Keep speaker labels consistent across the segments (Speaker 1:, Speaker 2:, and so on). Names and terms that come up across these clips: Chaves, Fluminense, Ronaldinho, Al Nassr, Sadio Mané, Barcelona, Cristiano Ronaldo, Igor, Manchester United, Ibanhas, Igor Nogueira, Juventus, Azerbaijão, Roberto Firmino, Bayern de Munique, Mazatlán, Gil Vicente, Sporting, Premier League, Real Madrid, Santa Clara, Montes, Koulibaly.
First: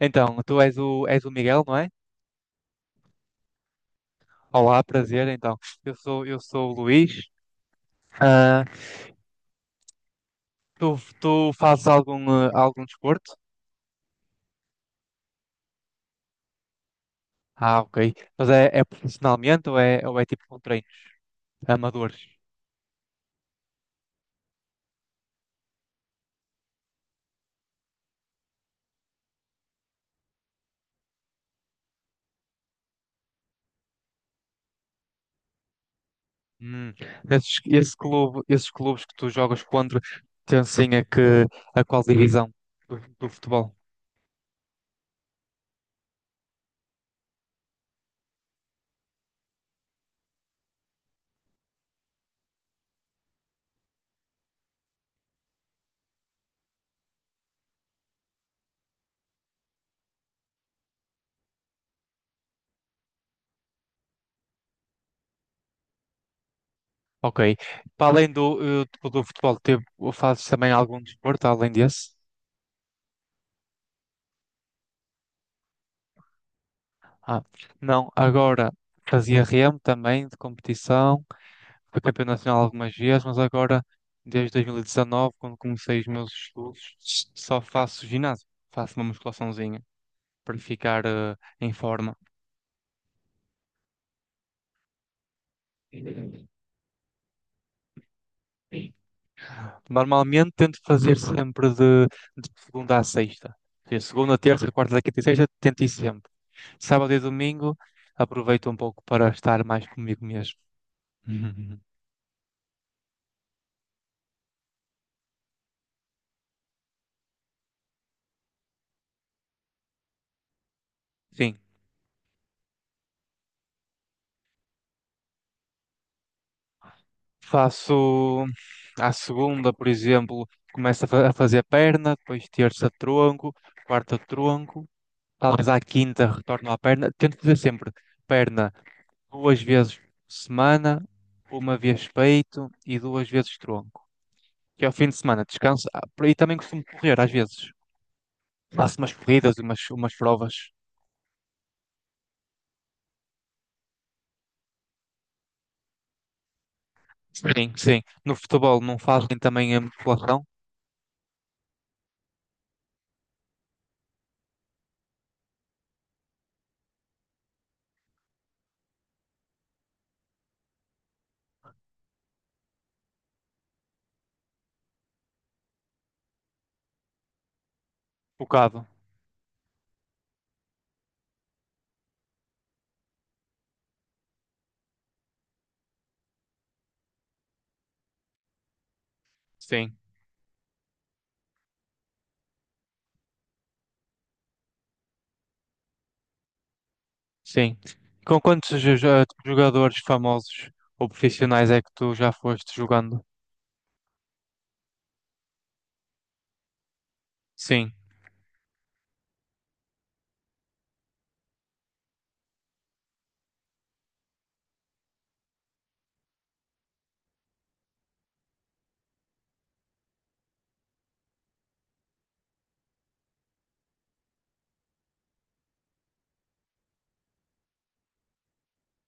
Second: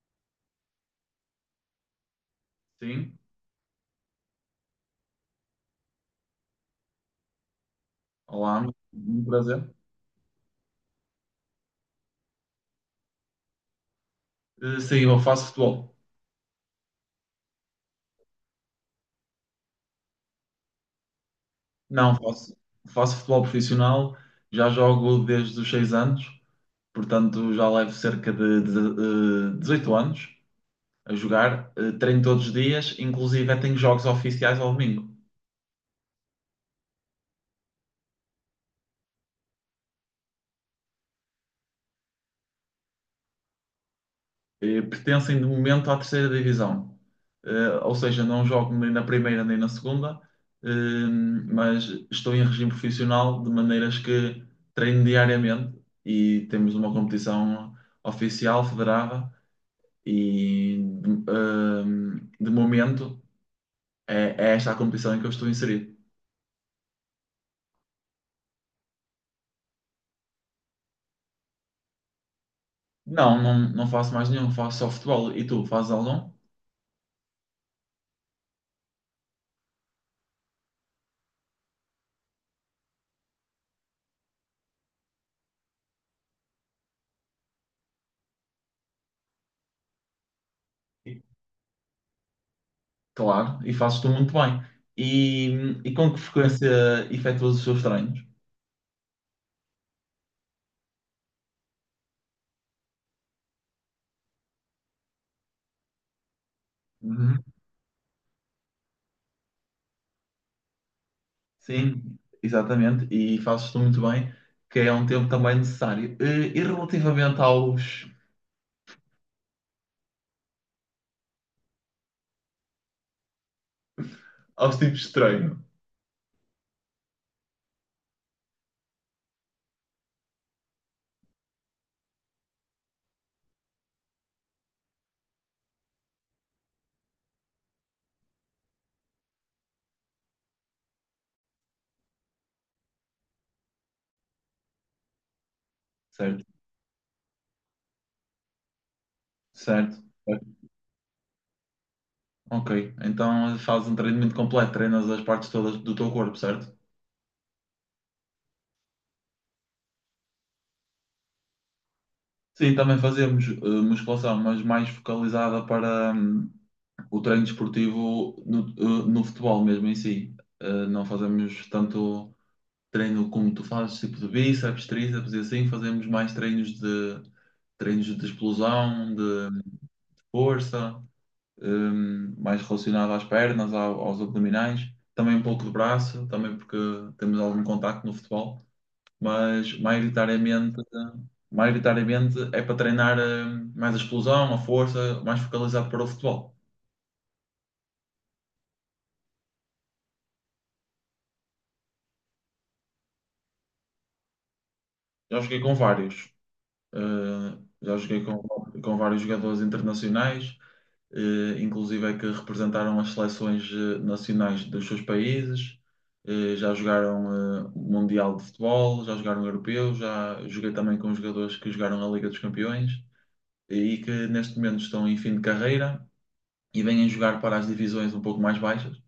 Speaker 1: Então, és o Miguel, não é?
Speaker 2: Sim,
Speaker 1: Olá, prazer. Então, eu sou o Luís. Ah,
Speaker 2: olá, muito prazer.
Speaker 1: tu fazes algum desporto?
Speaker 2: Sim, eu faço futebol.
Speaker 1: Ah, ok. Mas é profissionalmente ou é tipo com treinos
Speaker 2: Não,
Speaker 1: amadores?
Speaker 2: faço futebol profissional, já jogo desde os 6 anos, portanto já levo cerca 18 anos a jogar, treino todos os dias, inclusive tenho jogos oficiais ao domingo.
Speaker 1: Hum. Esse clube, esses clubes que tu jogas contra pertencem a a qual divisão do futebol?
Speaker 2: Pertencem de momento à terceira divisão. Ou seja, não jogo nem na primeira nem na segunda, eh, mas estou em regime profissional de maneiras que treino diariamente e temos uma competição oficial, federada, e de, eh, de momento é esta a competição em que eu estou inserido.
Speaker 1: Ok. Para além do futebol, teve, fazes também algum desporto além desse?
Speaker 2: Não, não, não faço mais nenhum, faço só futebol. E tu, fazes algum?
Speaker 1: Ah, não, agora fazia remo também de competição. Fui campeão nacional algumas vezes, mas agora, desde 2019, quando comecei os meus estudos, só faço ginásio. Faço uma musculaçãozinha para ficar
Speaker 2: E,
Speaker 1: em forma.
Speaker 2: claro, e fazes tu muito bem. E, e com que frequência efetuas os seus treinos?
Speaker 1: Normalmente tento fazer sempre de segunda a sexta. Ou seja, segunda, terça, quarta, quinta e sexta, tento ir sempre. Sábado e
Speaker 2: Uhum.
Speaker 1: domingo, aproveito um pouco para estar mais comigo mesmo.
Speaker 2: Sim, exatamente, e fazes tu muito bem, que é um tempo também necessário. E relativamente aos,
Speaker 1: Sim,
Speaker 2: aos tipos de treino,
Speaker 1: faço à segunda, por exemplo, começo a a fazer perna, depois terça tronco, quarta tronco, talvez à quinta retorno à perna. Tento fazer sempre perna duas vezes por semana, uma vez peito e duas vezes tronco. Que ao fim de semana descanso. Ah, por aí
Speaker 2: certo?
Speaker 1: também costumo correr às vezes. Faço umas corridas, e
Speaker 2: Certo.
Speaker 1: umas provas.
Speaker 2: Ok, então fazes um treinamento completo, treinas as partes todas do teu corpo, certo?
Speaker 1: Sim, sim. No futebol não fazem também a musculação?
Speaker 2: Sim, também fazemos musculação, mas mais focalizada para o treino desportivo no futebol mesmo em si. Não fazemos tanto treino como tu fazes, tipo de bíceps, tríceps e assim, fazemos mais treinos de
Speaker 1: Focado.
Speaker 2: explosão, de força, mais relacionado às pernas, aos abdominais, também um pouco de braço, também porque temos algum contacto no futebol. Mas
Speaker 1: Sim,
Speaker 2: maioritariamente é para treinar mais a explosão, a força, mais focalizado para o futebol.
Speaker 1: sim. Com quantos jogadores famosos ou profissionais é que tu já foste jogando?
Speaker 2: Já joguei com vários,
Speaker 1: Sim.
Speaker 2: já joguei com vários jogadores internacionais, inclusive é que representaram as seleções nacionais dos seus países, já jogaram Mundial de Futebol, já jogaram Europeu, já joguei também com jogadores que jogaram a Liga dos Campeões e que neste momento estão em fim de carreira e vêm jogar para as divisões um pouco mais baixas,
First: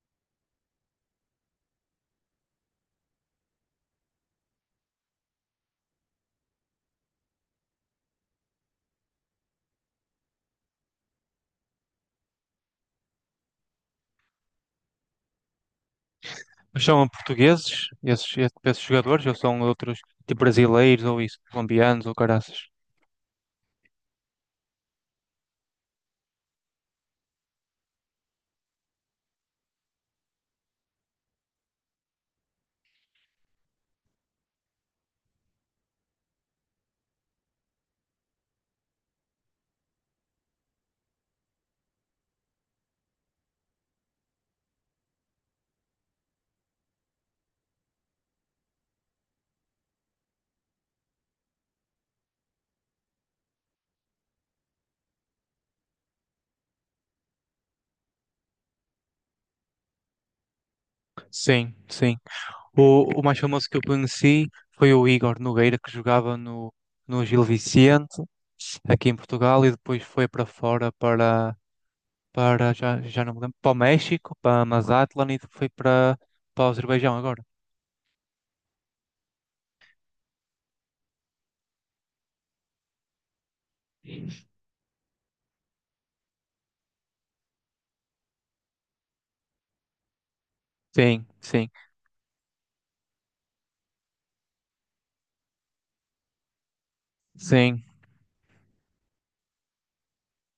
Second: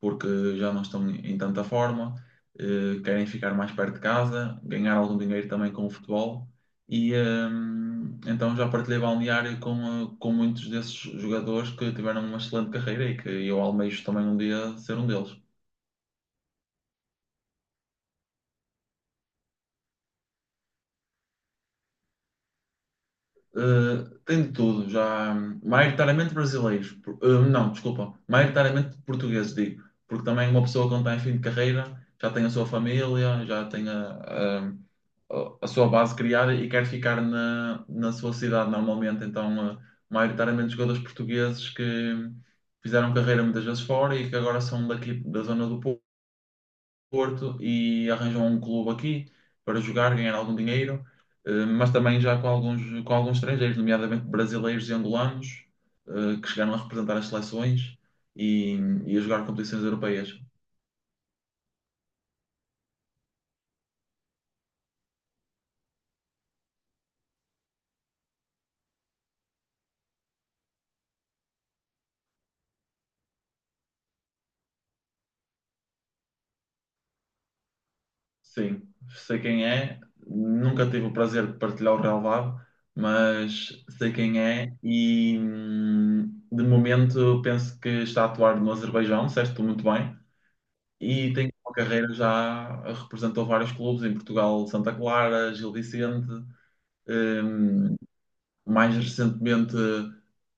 Speaker 2: porque já não estão em tanta forma, querem ficar mais perto de casa, ganhar algum dinheiro também com o futebol. Então já partilhei balneário com muitos desses jogadores que tiveram uma excelente carreira e que eu almejo também um dia ser um deles.
Speaker 1: Mas são portugueses, esses jogadores, ou são outros, tipo brasileiros, ou isso, colombianos, ou caraças?
Speaker 2: Tem de tudo, já maioritariamente brasileiros, não, desculpa, maioritariamente portugueses, digo, porque também uma pessoa quando está em fim de carreira já tem a sua família, já tem a- a sua base criada e quer ficar na sua cidade normalmente. Então, maioritariamente jogadores portugueses que fizeram carreira muitas vezes fora e que agora são daqui da zona do Porto e arranjam um clube aqui para jogar, ganhar algum dinheiro, mas também já com alguns estrangeiros, nomeadamente brasileiros e angolanos, que chegaram a representar as seleções e, e a jogar competições europeias.
Speaker 1: Sim, sim. O mais famoso que eu conheci foi o Igor Nogueira, que jogava no Gil Vicente, aqui em Portugal, e depois foi para fora, para, para já, já não me lembro, para o México, para Mazatlán, e foi para, para o Azerbaijão agora.
Speaker 2: Sim, sei quem é, nunca tive o prazer de partilhar o relvado, mas sei quem é e de momento penso que está a atuar no Azerbaijão, disseste muito bem,
Speaker 1: Sim,
Speaker 2: e tem
Speaker 1: sim,
Speaker 2: uma carreira já, representou vários clubes em Portugal, Santa Clara, Gil Vicente,
Speaker 1: sim.
Speaker 2: hum, mais recentemente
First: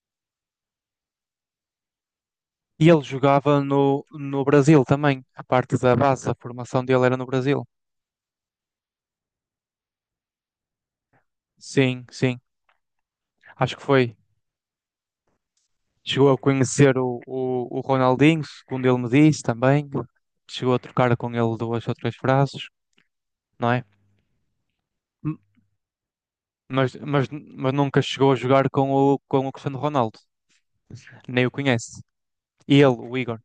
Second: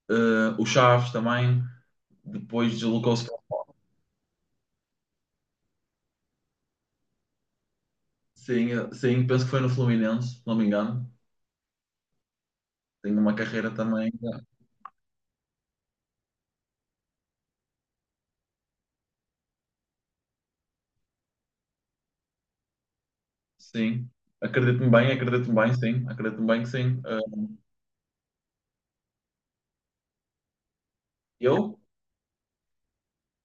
Speaker 2: o Chaves também, depois
Speaker 1: E ele
Speaker 2: deslocou-se para
Speaker 1: jogava no Brasil também. A parte da base, a formação dele era no Brasil.
Speaker 2: sim, sim, penso que foi no Fluminense, se não me engano,
Speaker 1: Sim, sim.
Speaker 2: tem uma carreira
Speaker 1: Acho que
Speaker 2: também
Speaker 1: foi.
Speaker 2: eh,
Speaker 1: Chegou a conhecer o Ronaldinho, segundo ele me disse também. Chegou a trocar com ele duas ou três frases, não é?
Speaker 2: Sim,
Speaker 1: M-
Speaker 2: acredito-me bem, sim, acredito-me bem que sim. Eh,
Speaker 1: Mas nunca chegou a jogar com com o Cristiano Ronaldo. Nem o
Speaker 2: eu?
Speaker 1: conhece. E ele, o Igor.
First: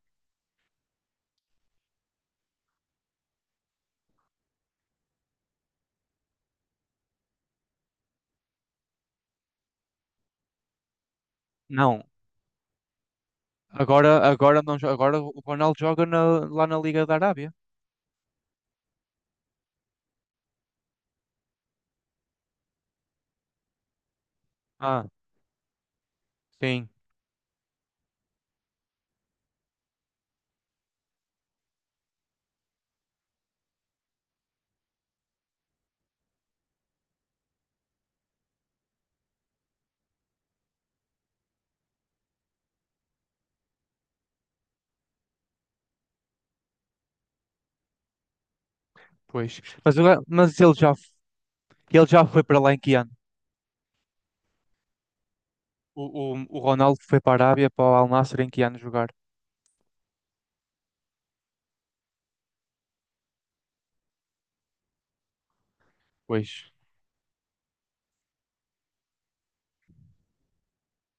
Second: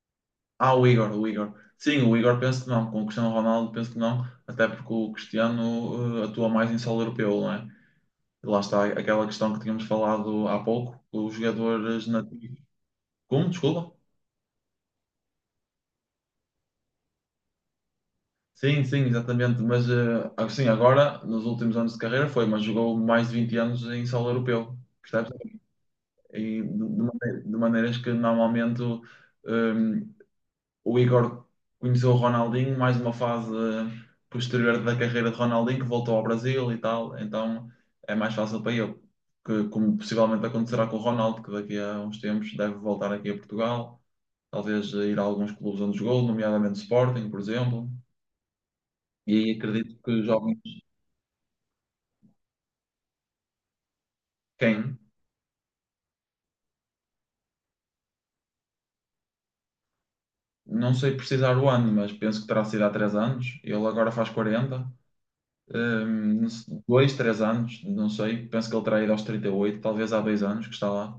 Speaker 2: Ah, o Igor, o Igor. Sim, o Igor penso que não, com o Cristiano Ronaldo penso que não, até porque o Cristiano atua mais em solo europeu, não é? E lá está aquela questão que tínhamos falado há pouco, os
Speaker 1: Não.
Speaker 2: jogadores nativos. Como? Desculpa?
Speaker 1: Agora, não, jo- agora o Ronaldo joga na- lá na Liga da Arábia.
Speaker 2: Sim, sim, exatamente, mas assim, agora, nos últimos anos de carreira foi, mas jogou mais de 20 anos em solo europeu,
Speaker 1: Ah,
Speaker 2: percebes? E de,
Speaker 1: sim.
Speaker 2: de mane- de maneiras que normalmente. ah, o Igor conheceu o Ronaldinho, mais uma fase posterior da carreira de Ronaldinho, que voltou ao Brasil e tal, então é mais fácil para ele, que, como possivelmente acontecerá com o Ronaldo, que daqui a uns tempos deve voltar aqui a Portugal, talvez ir a alguns clubes onde jogou, nomeadamente Sporting, por exemplo, e aí
Speaker 1: Pois. Mas,
Speaker 2: acredito que
Speaker 1: o-
Speaker 2: os jovens,
Speaker 1: mas ele já foi para lá em que ano?
Speaker 2: quem?
Speaker 1: O Ronaldo foi para a Arábia, para o Al Nassr, em que ano jogar?
Speaker 2: Não sei precisar o ano, mas penso que terá sido há 3 anos, ele agora faz 40. Não
Speaker 1: Pois.
Speaker 2: sei, dois, três anos, não sei. Penso que ele terá ido aos 38, talvez há 2 anos que está lá.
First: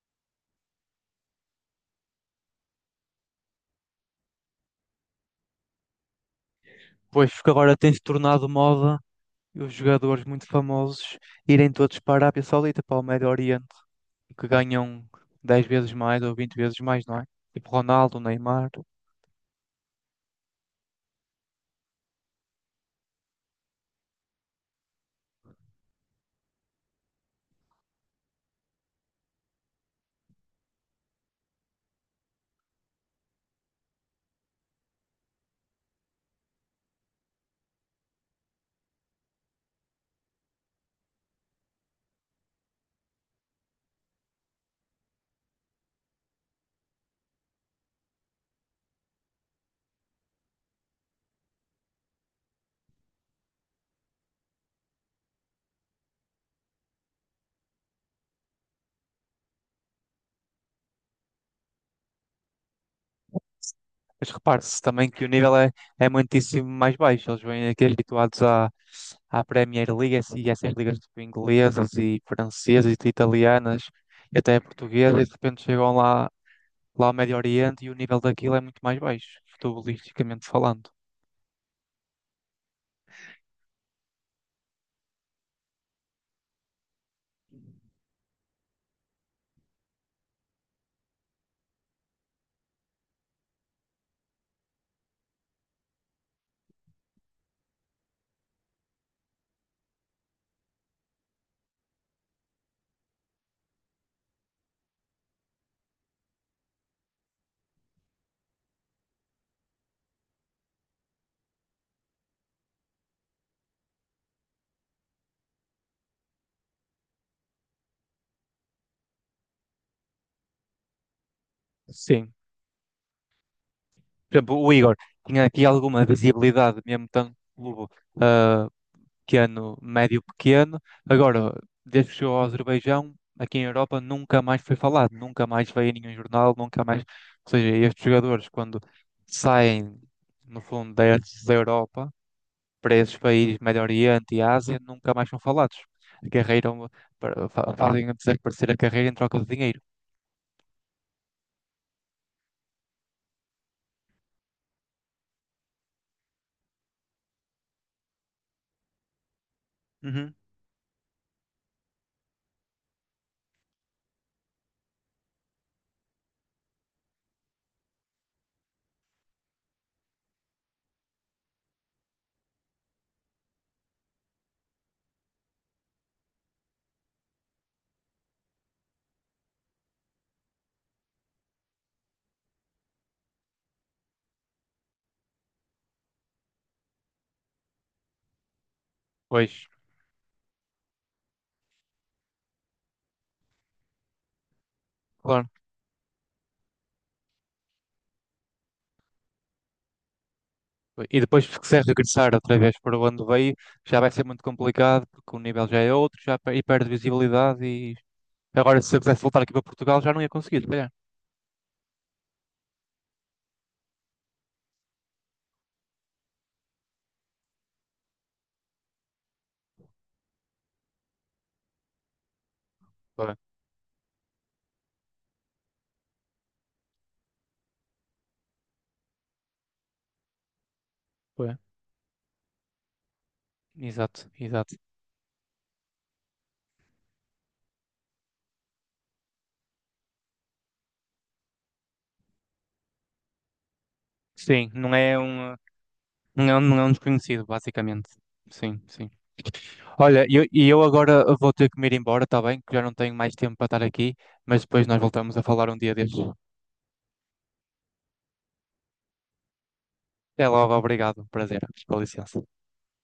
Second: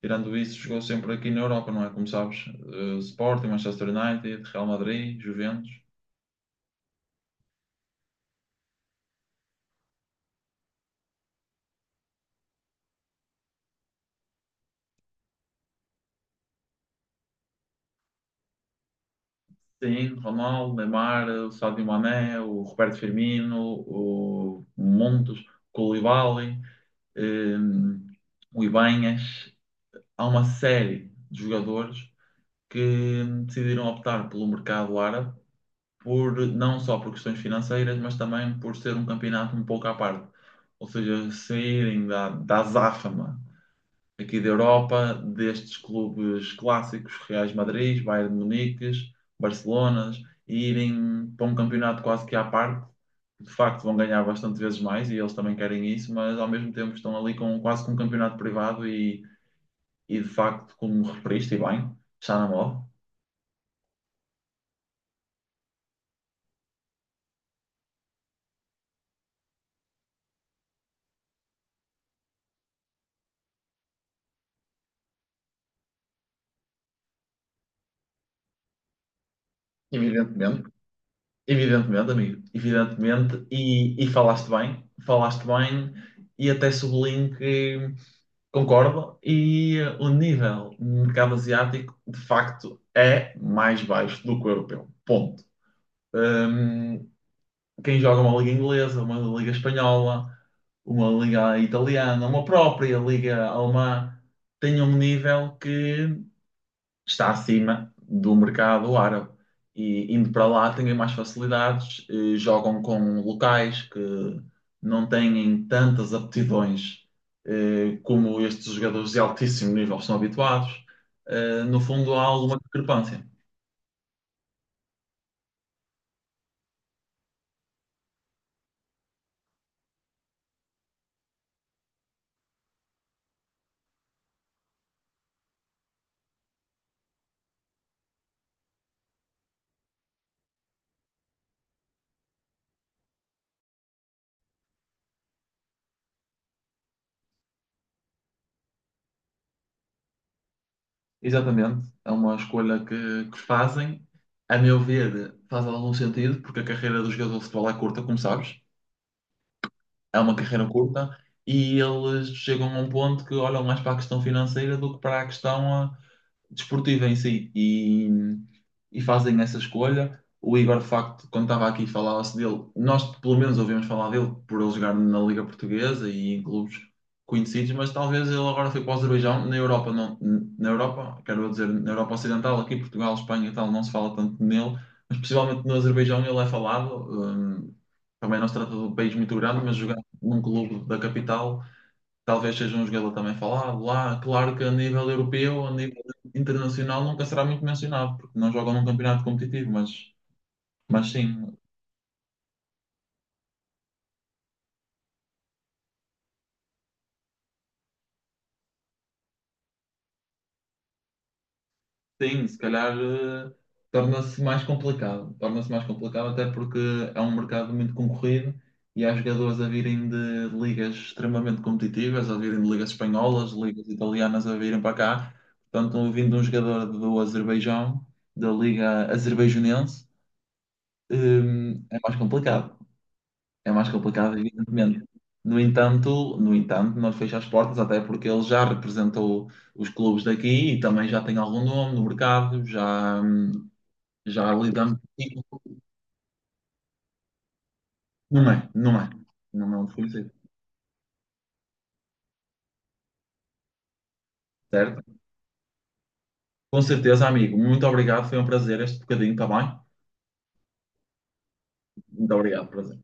Speaker 2: Tirando isso, jogou sempre aqui na Europa, não é? Como sabes, Sporting, Manchester United, Real Madrid, Juventus.
Speaker 1: Pois, porque agora tem-se tornado moda os jogadores muito famosos irem todos para a Arábia Saudita, para o Médio Oriente, que ganham 10 vezes mais ou 20 vezes mais, não é? Tipo Ronaldo, Neymar.
Speaker 2: Sim, Ronaldo, Neymar, o Sadio Mané, o Roberto Firmino, o Montes, o Koulibaly, eh, o Ibanhas. Há uma série de jogadores que decidiram optar pelo mercado árabe, não só por questões financeiras, mas também por ser um campeonato um pouco à parte. Ou seja, saírem da azáfama aqui da Europa, destes clubes clássicos, Reais Madrid, Bayern de Munique, Barcelonas, e irem para um campeonato quase que à parte. De facto, vão ganhar bastante vezes mais e eles também querem isso, mas ao mesmo tempo estão ali com quase com um campeonato privado e de facto, como referiste, e bem, está na moda.
Speaker 1: Mas repare-se também que o nível é muitíssimo mais baixo. Eles vêm aqui habituados à Premier League e essas ligas tipo, inglesas e francesas e italianas e até portuguesas e de repente chegam lá ao Médio Oriente e o nível daquilo é muito mais baixo, futebolisticamente
Speaker 2: Evidentemente.
Speaker 1: falando.
Speaker 2: Evidentemente, amigo, evidentemente, e falaste bem, e até sublinho que concordo, e o nível no mercado asiático de facto é mais baixo do que o europeu. Ponto. Hum, quem joga uma liga inglesa, uma liga espanhola, uma liga italiana, uma própria liga alemã, tem um nível que está acima do mercado árabe. E indo para lá têm mais facilidades, jogam com locais que não têm tantas aptidões como estes jogadores de altíssimo nível são habituados. No fundo, há
Speaker 1: Sim.
Speaker 2: alguma discrepância.
Speaker 1: Por exemplo, o Igor tinha aqui alguma visibilidade, mesmo tanto clube ah, pequeno, médio pequeno. Agora, desde que chegou ao Azerbaijão, aqui em Europa nunca mais foi falado, nunca mais veio em nenhum jornal, nunca mais. Ou seja, estes jogadores, quando saem, no fundo, destes da Europa para esses países, Médio Oriente e Ásia, nunca mais são falados. A carreira, é uma- para- fa- fazem desaparecer a carreira em troca de dinheiro.
Speaker 2: Exatamente, é uma escolha que fazem. A meu ver, faz algum sentido, porque a carreira do jogador de futebol é curta, como sabes. É
Speaker 1: Uhum.
Speaker 2: uma carreira curta e eles chegam a um ponto que olham mais para a questão financeira do que para a questão desportiva em si e fazem essa escolha. O Igor, de facto, quando estava aqui, falava-se dele. Nós, pelo menos, ouvimos falar dele por ele jogar na Liga Portuguesa e em clubes conhecidos, mas talvez ele agora foi para o Azerbaijão. Na Europa, não, na Europa, quero dizer, na Europa Ocidental, aqui Portugal, Espanha e tal, não se fala tanto nele, mas possivelmente no Azerbaijão ele é falado. Também não se trata de um país muito grande,
Speaker 1: Pois,
Speaker 2: mas jogar num clube da capital talvez seja um jogador também falado lá. Claro que a nível
Speaker 1: claro.
Speaker 2: europeu, a nível internacional, nunca será muito mencionado, porque não jogam num campeonato competitivo, mas
Speaker 1: E depois,
Speaker 2: sim,
Speaker 1: se quiser regressar outra vez para onde veio, já vai ser muito complicado, porque o nível já é outro, já pe- e perde visibilidade. E agora, se eu quisesse voltar aqui para Portugal, já não ia conseguir, se calhar.
Speaker 2: sim, se calhar torna-se mais complicado. Torna-se mais complicado, até porque é um mercado muito concorrido e há jogadores a virem de ligas extremamente competitivas, a virem de ligas
Speaker 1: Foi,
Speaker 2: espanholas, ligas italianas a virem para cá. Portanto, vindo um jogador do Azerbaijão, da Liga Azerbaijanense,
Speaker 1: foi.
Speaker 2: eh, é mais complicado. É mais
Speaker 1: Exato,
Speaker 2: complicado,
Speaker 1: exato.
Speaker 2: evidentemente. No entanto, não fecha as portas, até porque ele já representou os clubes daqui e também já tem algum nome no mercado, já
Speaker 1: Sim,
Speaker 2: lidamos. Isso.
Speaker 1: não é um desconhecido, basicamente.
Speaker 2: Não é,
Speaker 1: Sim,
Speaker 2: não é.
Speaker 1: sim.
Speaker 2: Não é um
Speaker 1: Olha,
Speaker 2: desconhecido,
Speaker 1: e eu agora vou ter que me ir embora, está bem? Que já não tenho mais tempo para estar aqui, mas depois nós
Speaker 2: certo?
Speaker 1: voltamos a falar um dia destes.
Speaker 2: Com certeza, amigo. Muito obrigado, foi um prazer este bocadinho, está bem?
Speaker 1: Até logo, obrigado, prazer, com
Speaker 2: Muito
Speaker 1: licença.
Speaker 2: obrigado, prazer.